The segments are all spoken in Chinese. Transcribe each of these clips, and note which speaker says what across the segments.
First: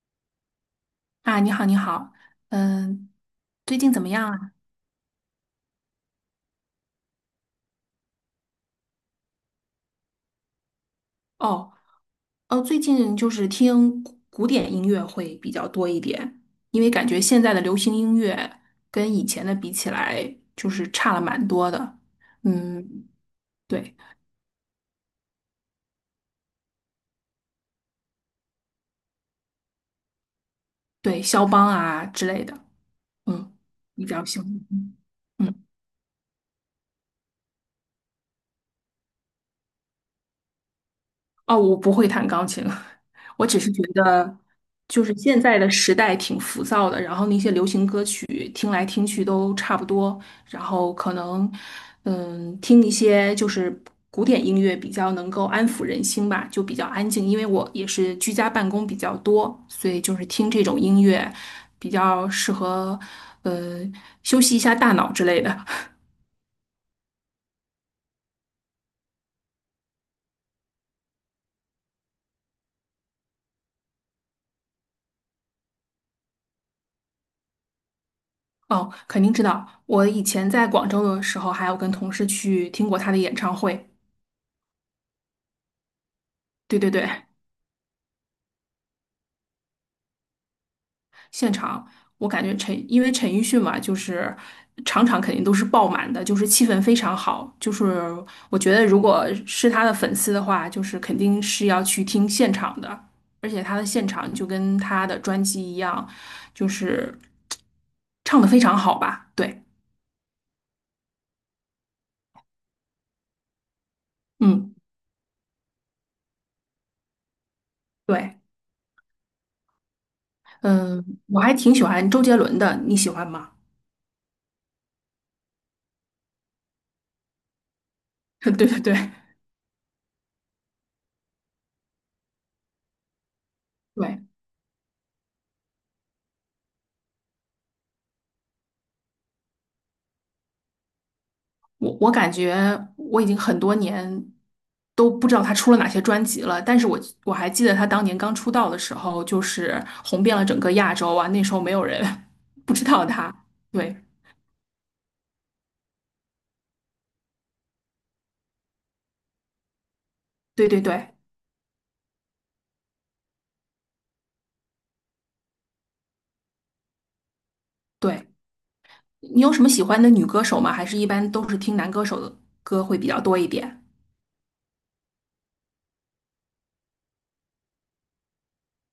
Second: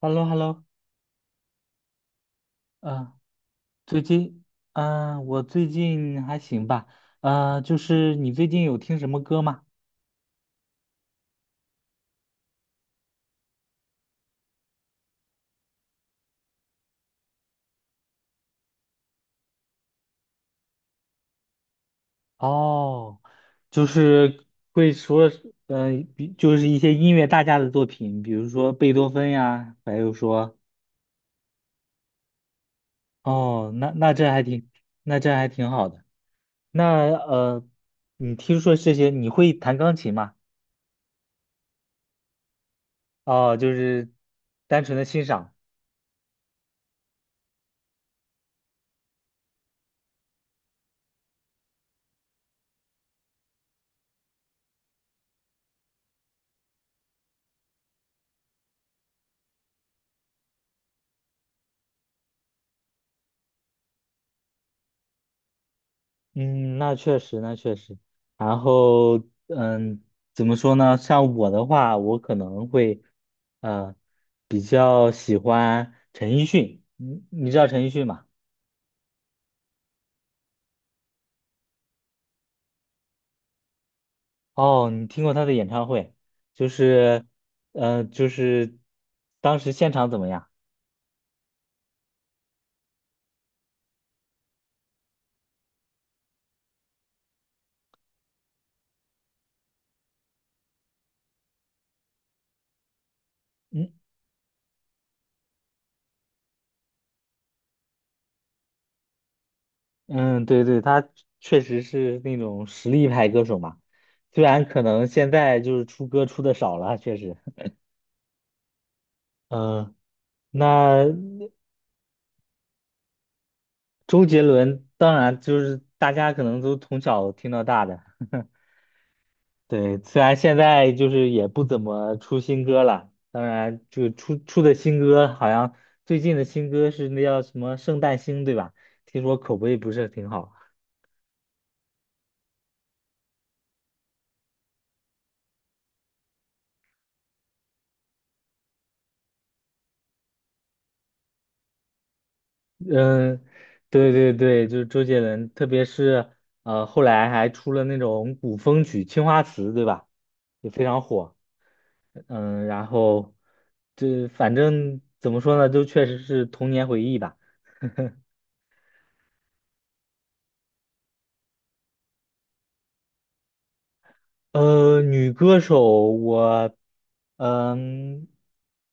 Speaker 1: hello hello
Speaker 2: 啊，你好，你好，嗯，
Speaker 1: 啊，
Speaker 2: 最近怎
Speaker 1: 最
Speaker 2: 么样
Speaker 1: 近，
Speaker 2: 啊？
Speaker 1: 嗯、我最近还行吧。就是你最近有听什么歌吗？
Speaker 2: 哦，哦，最近就是听古典音乐会比较多一点，因为感觉现在的流行音乐跟以前的比起来，就是差了蛮多的。嗯，
Speaker 1: 哦，就
Speaker 2: 对
Speaker 1: 是会说，呃，就是一些音乐大家的作品，比如说贝多芬呀，还有说，
Speaker 2: 对，肖邦啊之类的，嗯，
Speaker 1: 哦，那
Speaker 2: 你比
Speaker 1: 那
Speaker 2: 较
Speaker 1: 这
Speaker 2: 喜
Speaker 1: 还
Speaker 2: 欢。
Speaker 1: 挺，
Speaker 2: 嗯，
Speaker 1: 那这还
Speaker 2: 嗯
Speaker 1: 挺好的。那你听说这些，你会弹钢琴吗？
Speaker 2: 哦，我不会弹钢琴，了。我
Speaker 1: 哦，
Speaker 2: 只是
Speaker 1: 就
Speaker 2: 觉
Speaker 1: 是
Speaker 2: 得，
Speaker 1: 单纯
Speaker 2: 就
Speaker 1: 的
Speaker 2: 是
Speaker 1: 欣
Speaker 2: 现
Speaker 1: 赏。
Speaker 2: 在的时代挺浮躁的，然后那些流行歌曲听来听去都差不多，然后可能，嗯，听一些就是古典音乐比较能够安抚人心吧，就比较安静。因为我也是居家办公比较多，所以就是听这种音乐比较适合，呃，休息一下大脑之类的。
Speaker 1: 嗯，那确实，那确实。然后，嗯，怎么说呢？像我的话，我可能会，嗯，比较喜欢陈奕迅。你知道陈奕迅吗？
Speaker 2: 哦，肯定知道，我以前在广州的时候，还有跟同事去听过他的演唱会。
Speaker 1: 哦，你听过他的演唱会？就
Speaker 2: 对对对。
Speaker 1: 是，就是当时现场怎么样？
Speaker 2: 现场，我感觉因为陈奕迅嘛，就是场场肯定都是爆满的，就是气氛非常好。就是我觉得，如果是他的粉丝的话，就是肯定是要去听现场的，而且他的
Speaker 1: 嗯
Speaker 2: 现场就跟他的专辑一样，就是唱的非常好吧？对，
Speaker 1: 嗯，对对，他确实是那种实力派歌手嘛。虽然
Speaker 2: 嗯，
Speaker 1: 可能现在就是出歌出的少了，确实。
Speaker 2: 对，
Speaker 1: 嗯。那
Speaker 2: 嗯，我还挺喜欢周杰伦的，你喜欢吗？
Speaker 1: 周杰伦当然就是大家可能都从小听到大的，
Speaker 2: 对对对
Speaker 1: 对，虽然现在就是也不怎么出新歌了，当然就
Speaker 2: 对。
Speaker 1: 出的新歌好像最近的新歌是那叫什么《圣诞星》对吧？听说口碑不是挺好。
Speaker 2: 我感觉我已经很多年都不知道他出了哪些专辑了，但是我还记得他当年刚出道的时候，就是红遍了整个亚洲啊，那时候没有人 不知道他。
Speaker 1: 嗯，
Speaker 2: 对
Speaker 1: 对对对，就是周杰伦，特别是后来还出了那种古风曲《青花瓷》对吧？
Speaker 2: 对
Speaker 1: 也
Speaker 2: 对
Speaker 1: 非常
Speaker 2: 对
Speaker 1: 火。然后这反正怎么说呢，就确实是童年回忆吧。
Speaker 2: 对，你有什么喜欢的女歌手吗？还是一般都是听男歌手的歌会比较多一点？
Speaker 1: 女歌手我，嗯，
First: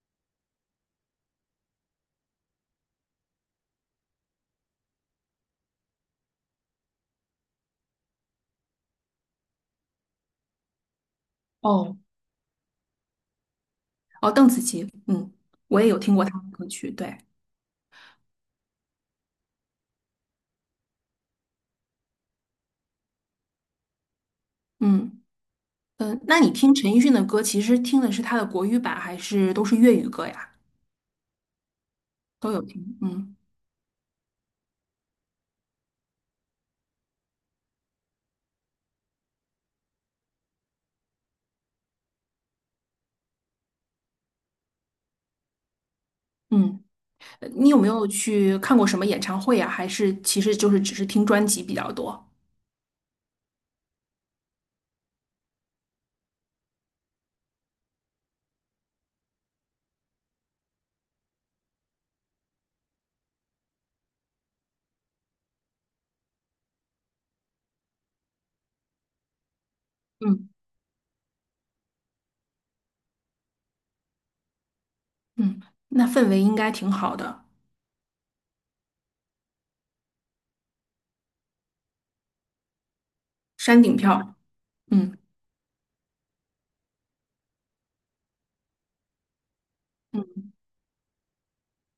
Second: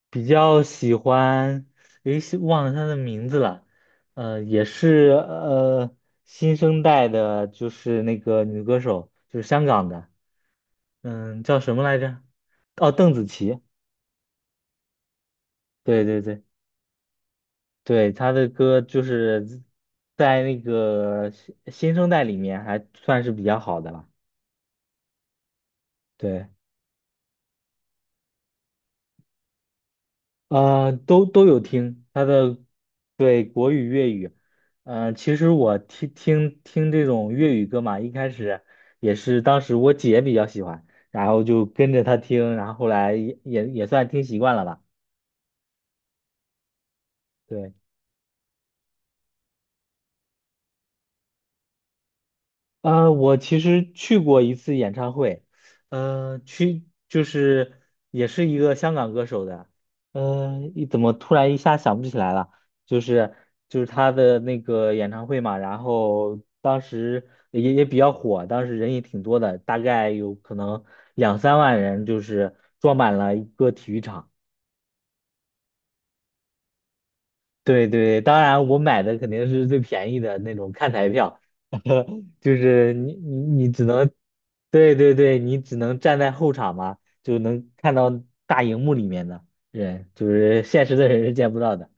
Speaker 1: 比较喜欢，诶，是忘了她的名字了。也是新生代的，就是那个女歌手，就是香港的，叫什么
Speaker 2: 哦
Speaker 1: 来着？哦，邓紫棋，
Speaker 2: 哦，邓紫棋，嗯，我也有
Speaker 1: 对
Speaker 2: 听
Speaker 1: 对
Speaker 2: 过她
Speaker 1: 对
Speaker 2: 的歌曲，对，
Speaker 1: 对，她的歌就是在那个新生代里面还算是比较好的了，
Speaker 2: 嗯嗯，那
Speaker 1: 对。
Speaker 2: 你听陈奕迅的歌，其实听的是他的国语版，还是都是粤语歌呀？
Speaker 1: 都有听他
Speaker 2: 都
Speaker 1: 的，
Speaker 2: 有听，嗯
Speaker 1: 对，国语、粤语。其实我听这种粤语歌嘛，一开始也是当时我姐比较喜欢，然后就跟着她听，然后后来也算听习惯了吧。
Speaker 2: 嗯。你
Speaker 1: 对。
Speaker 2: 有没有去看过什么演唱会啊？还是其实就是只是听专辑比较多？
Speaker 1: 我其实去过一次演唱会，就是也是一个香港歌手的，怎么突然一下想不起来了？就是就是他的那个演唱会嘛，然后当时也比较火，当时人也挺多的，大概有
Speaker 2: 嗯
Speaker 1: 可能2、3万人，就是装满了一个体育场。
Speaker 2: 嗯，那氛围应该挺好的，
Speaker 1: 对对，当然我买的肯定是最便宜的那种看台票，就是你
Speaker 2: 山
Speaker 1: 只
Speaker 2: 顶
Speaker 1: 能，
Speaker 2: 票。
Speaker 1: 对对
Speaker 2: 嗯
Speaker 1: 对，你只能站在后场嘛，就能看到大荧幕里面的人，就
Speaker 2: 嗯
Speaker 1: 是现实的人是见不到的。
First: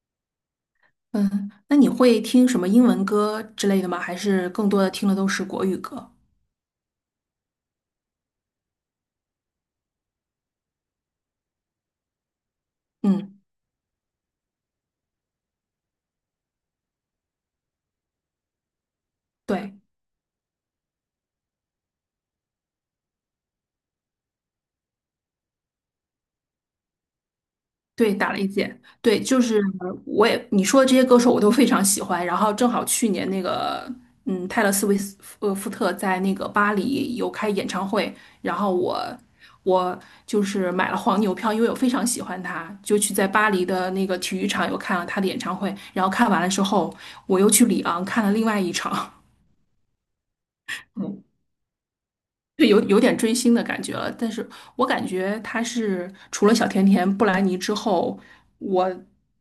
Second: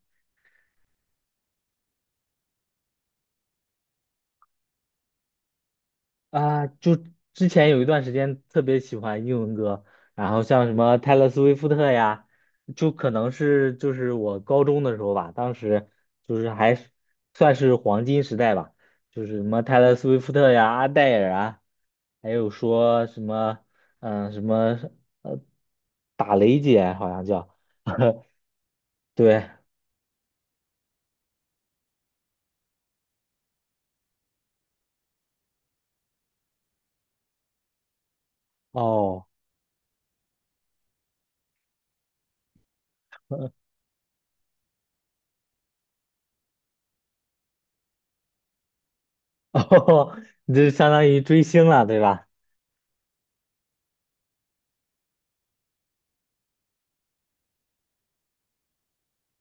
Speaker 2: 嗯，那你会听什么英文歌之类的吗？还是更多的听的都是国语歌？
Speaker 1: 啊，就之前有一段时间特别喜欢英文歌，然后像什么泰勒·斯威夫特呀，就可能
Speaker 2: 嗯，
Speaker 1: 是就是我高中的时候吧，当时就是还是算是黄金时代吧，就是什么
Speaker 2: 对。
Speaker 1: 泰勒·斯威夫特呀、阿黛尔啊，还有说什么嗯、呃什么呃打雷姐好像叫。
Speaker 2: 对，打了一届。对，就
Speaker 1: 对
Speaker 2: 是我也你说的这些歌手我都非常喜欢。然后正好去年那个，嗯，泰勒·斯威夫福特在那个巴黎有开演唱会，然后我
Speaker 1: 哦
Speaker 2: 我就是买了黄牛票，因为我非常喜欢他，就去在巴黎的那个体育场又看了他的演唱会。然后看完了之后，我又去里昂看了另外一场。
Speaker 1: 哦，你这相当于 追星了对吧？
Speaker 2: 对，有点追星的感觉了，但是我感觉他是除了小甜甜、布兰妮之后，我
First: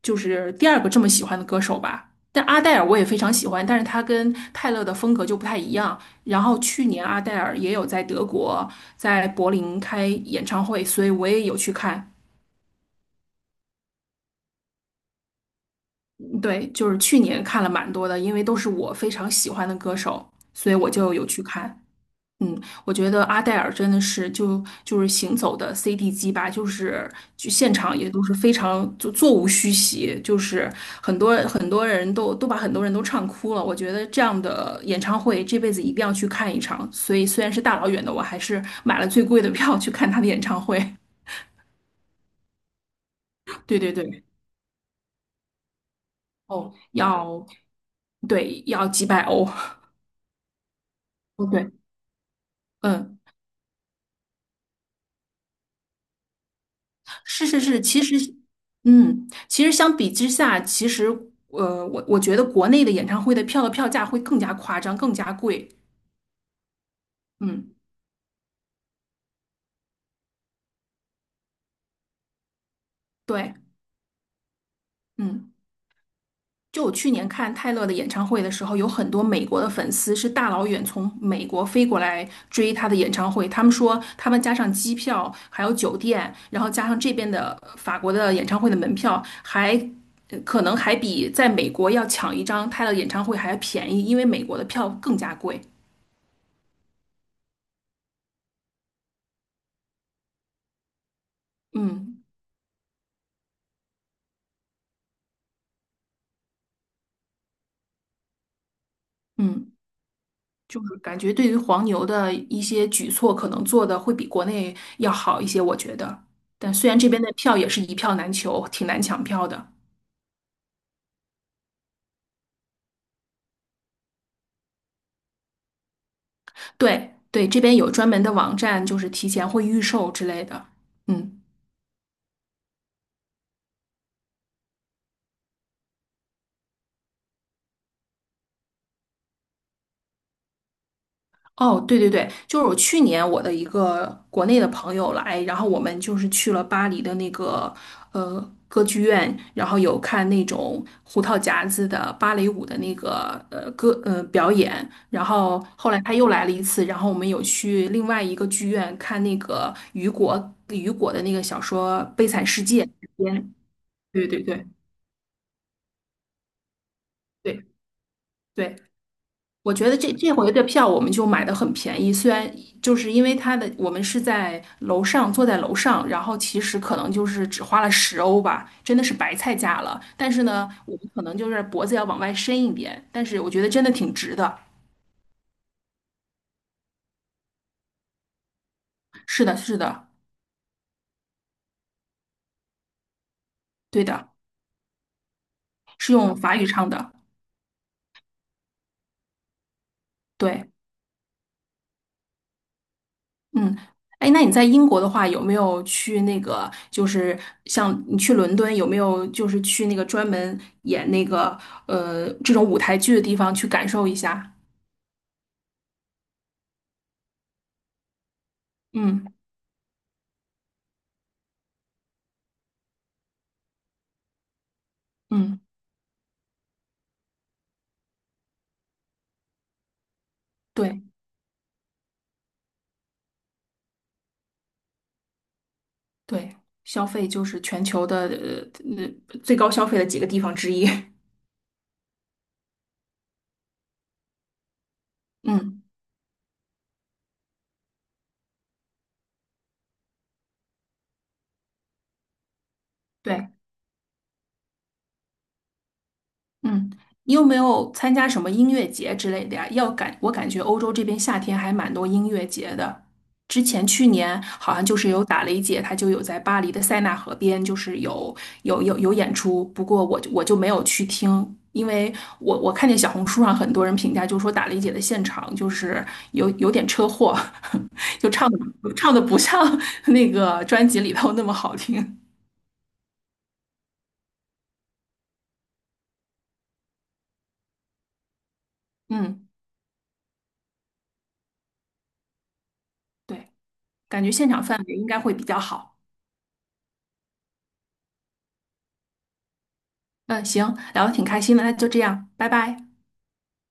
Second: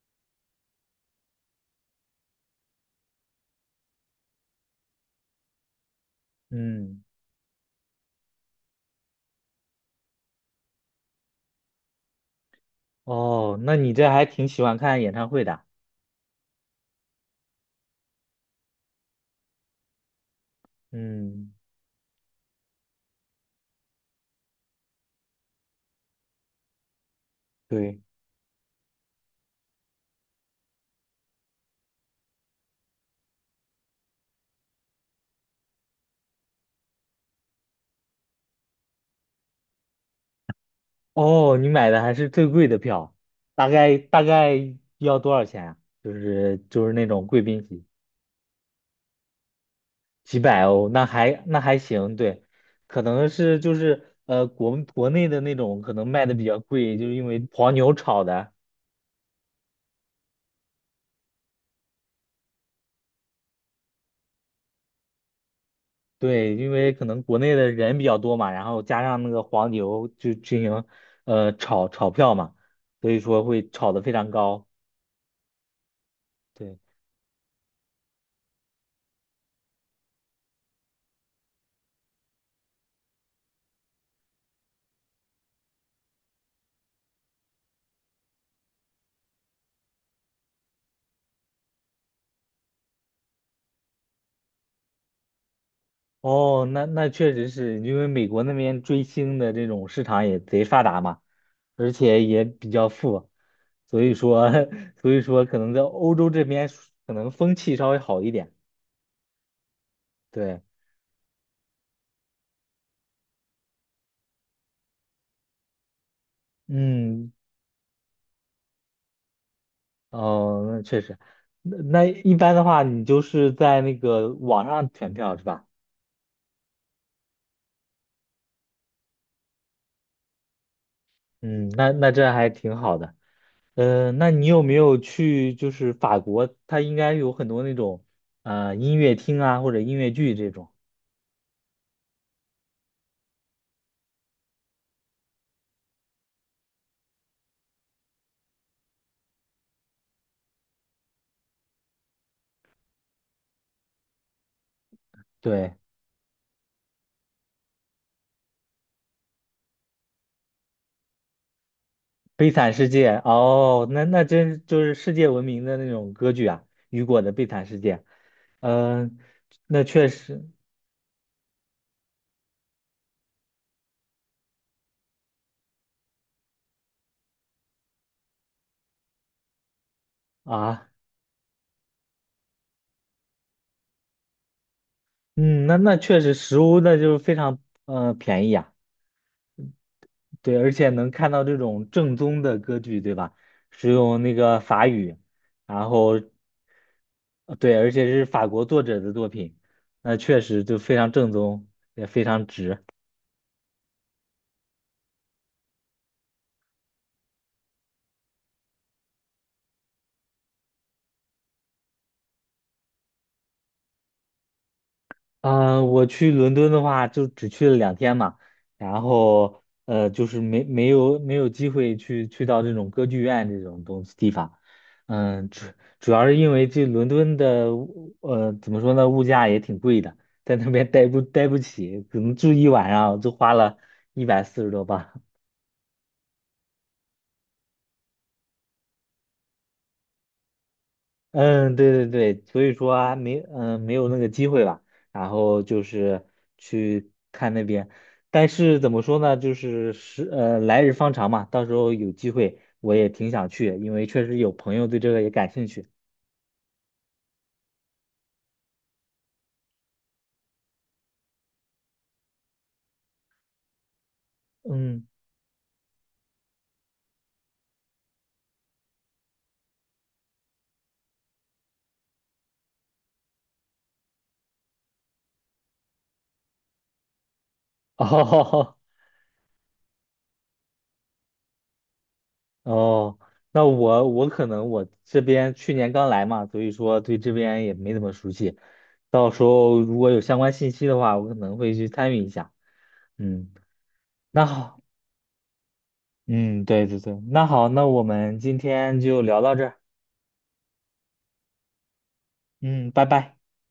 Speaker 2: 就是第二个这么喜欢的歌手吧。但阿黛尔我也非常喜欢，但是他跟泰勒的风格就不太一样。然后去年
Speaker 1: 嗯。
Speaker 2: 阿黛尔也有在德国在柏林开演唱会，所以我也有去看。
Speaker 1: 哦，那你这还挺喜欢看演唱会的。
Speaker 2: 嗯对，就是去年看了蛮多的，因为都是我非常喜欢的歌手，所以我就有去
Speaker 1: 嗯，
Speaker 2: 看。嗯，我觉得阿黛尔真的是就是行走的 CD 机吧，就是就现场
Speaker 1: 对。
Speaker 2: 也都是非常就座无虚席，就是很多很多人都把很多人都唱哭了。我觉得这样的演唱会这辈子一定要去看一场，所以虽然是大老远的，我还是买了最贵的票去看他的演唱会。
Speaker 1: 哦，你买的还是最贵的票，大
Speaker 2: 对对
Speaker 1: 概大
Speaker 2: 对，
Speaker 1: 概要多少钱啊？就是
Speaker 2: 哦，
Speaker 1: 就是那种贵
Speaker 2: 要
Speaker 1: 宾席，
Speaker 2: 对要几百欧。
Speaker 1: 几百欧，
Speaker 2: 哦，
Speaker 1: 那
Speaker 2: 对，
Speaker 1: 还行，对，可
Speaker 2: 嗯。
Speaker 1: 能是就是国内的那种可能卖的比较贵，就是因为
Speaker 2: 是是
Speaker 1: 黄
Speaker 2: 是，
Speaker 1: 牛
Speaker 2: 其实，
Speaker 1: 炒的，
Speaker 2: 嗯，其实相比之下，其实，我觉得国内的演唱会的票的票价会更加夸张，更加贵。
Speaker 1: 对，因为可能国内的
Speaker 2: 嗯，
Speaker 1: 人比较多嘛，然后加上那个黄牛就进行炒票嘛，所以说
Speaker 2: 对，
Speaker 1: 会炒得非常高，
Speaker 2: 嗯，
Speaker 1: 对。
Speaker 2: 就我去年看泰勒的演唱会的时候，有很多美国的粉丝是大老远从美国飞过来追他的演唱会。他们说，他们加上机票，还有酒店，然后加上这边的法国的演唱会的门票，还可能还比在美国要抢一张泰勒演唱会还要便宜，因为美国的票更加贵。
Speaker 1: 哦，那那确实是因为美国那边追星的这种市场也贼发达嘛，而且
Speaker 2: 嗯
Speaker 1: 也比较富，所以说 所以说可能在欧洲这边可能风气稍微好一点。
Speaker 2: 嗯，
Speaker 1: 对，
Speaker 2: 就是感觉对于黄牛的一些举措，可能做的会比国内要好一些，我觉得。但虽然这边的
Speaker 1: 嗯，
Speaker 2: 票也是一票难求，挺难抢票的。
Speaker 1: 哦，那确实。那一般的话，你就是在那个网上选票是吧？
Speaker 2: 对对，这边有专门的网站，就是提前会预售之类的。嗯。
Speaker 1: 嗯，那那这还挺好的。那你有没有去就是法国？它应该有很多那种音乐厅啊或者音乐剧这种。
Speaker 2: 哦，对对对，就是我去年我的一个国内的朋友来，然后我们就是去了巴黎的那个呃歌剧院，然后有看那种胡桃夹子的芭蕾舞的那个歌表演，然后
Speaker 1: 对。《
Speaker 2: 后来他又来了一次，然后我们有去另外一个剧院看那个雨果的那个小说《悲惨
Speaker 1: 悲
Speaker 2: 世
Speaker 1: 惨
Speaker 2: 界》
Speaker 1: 世界》
Speaker 2: 边。
Speaker 1: 哦，那那
Speaker 2: 对对
Speaker 1: 真
Speaker 2: 对
Speaker 1: 就是世界闻名的那种歌剧啊，雨果的《悲惨
Speaker 2: 对
Speaker 1: 世界》。
Speaker 2: 对，
Speaker 1: 嗯。
Speaker 2: 我
Speaker 1: 那
Speaker 2: 觉得
Speaker 1: 确
Speaker 2: 这
Speaker 1: 实
Speaker 2: 回的票我们就买的很便宜，虽然就是因为它的我们是在楼上坐在楼上，然后其实可能就是只花了10欧吧，真的是白菜价了。但是呢，
Speaker 1: 啊。
Speaker 2: 我们可能就是脖子要往外伸一点，但是我觉得真的挺值的。
Speaker 1: 嗯，那确实实物那就是非常便宜啊，
Speaker 2: 是的，是的，
Speaker 1: 对，而且能看到这种正宗的歌剧，对吧？使
Speaker 2: 对
Speaker 1: 用
Speaker 2: 的，
Speaker 1: 那个法语，然
Speaker 2: 是
Speaker 1: 后
Speaker 2: 用法语唱的。
Speaker 1: 对，而且是法国作者的作品，那确实
Speaker 2: 对，
Speaker 1: 就非常正宗，也非常值。
Speaker 2: 嗯，哎，那你在英国的话，有没有去那个就是像你去伦敦，有没有就是去那个专门演那个这种舞台剧的地方去感受一下？
Speaker 1: 嗯，我去伦敦的话，就只去了2天嘛，然
Speaker 2: 嗯
Speaker 1: 后就是没有机会去到这种歌剧院这种东西地方，嗯，
Speaker 2: 嗯，
Speaker 1: 主要是因为这伦敦的怎么说呢，物价也挺贵的，在那边
Speaker 2: 对
Speaker 1: 待不起，可能住一晚上就花了140多镑。
Speaker 2: 对，消费就是全球的最高消费的几个地方之一。
Speaker 1: 嗯，对对对，所以说还没嗯没有那个机会吧，然后就
Speaker 2: 嗯，
Speaker 1: 是去看那边，但是怎么说呢，就是是来日方长嘛，到时候有机会我也挺
Speaker 2: 对，
Speaker 1: 想去，因为确实有朋友对这个也感兴趣。
Speaker 2: 嗯，你有没有参加什么音乐节之类的呀？我感觉欧洲这边夏天还蛮多音乐节的。之前去年好像就
Speaker 1: 嗯，
Speaker 2: 是有打雷姐，她就有在巴黎的塞纳河边，就是有演出。不过我就没有去听，因为我看见小红书上很多人评价，就说打雷姐的现场就是有点车祸，就唱的
Speaker 1: 哦
Speaker 2: 唱的不像 那个专辑里头那么好听。
Speaker 1: 哦，那我可能我这边去年刚来嘛，所以说对这边也没怎么熟悉，到时
Speaker 2: 嗯，
Speaker 1: 候如果有相关信息的话，我可能会去参与一下。
Speaker 2: 对，
Speaker 1: 嗯，
Speaker 2: 感觉
Speaker 1: 那
Speaker 2: 现场氛
Speaker 1: 好。
Speaker 2: 围应该会比较好。
Speaker 1: 嗯，对对对，那好，那我们今天就聊到这儿。
Speaker 2: 嗯，行，聊的挺开心的，那就这样，拜拜。
Speaker 1: 嗯，拜拜。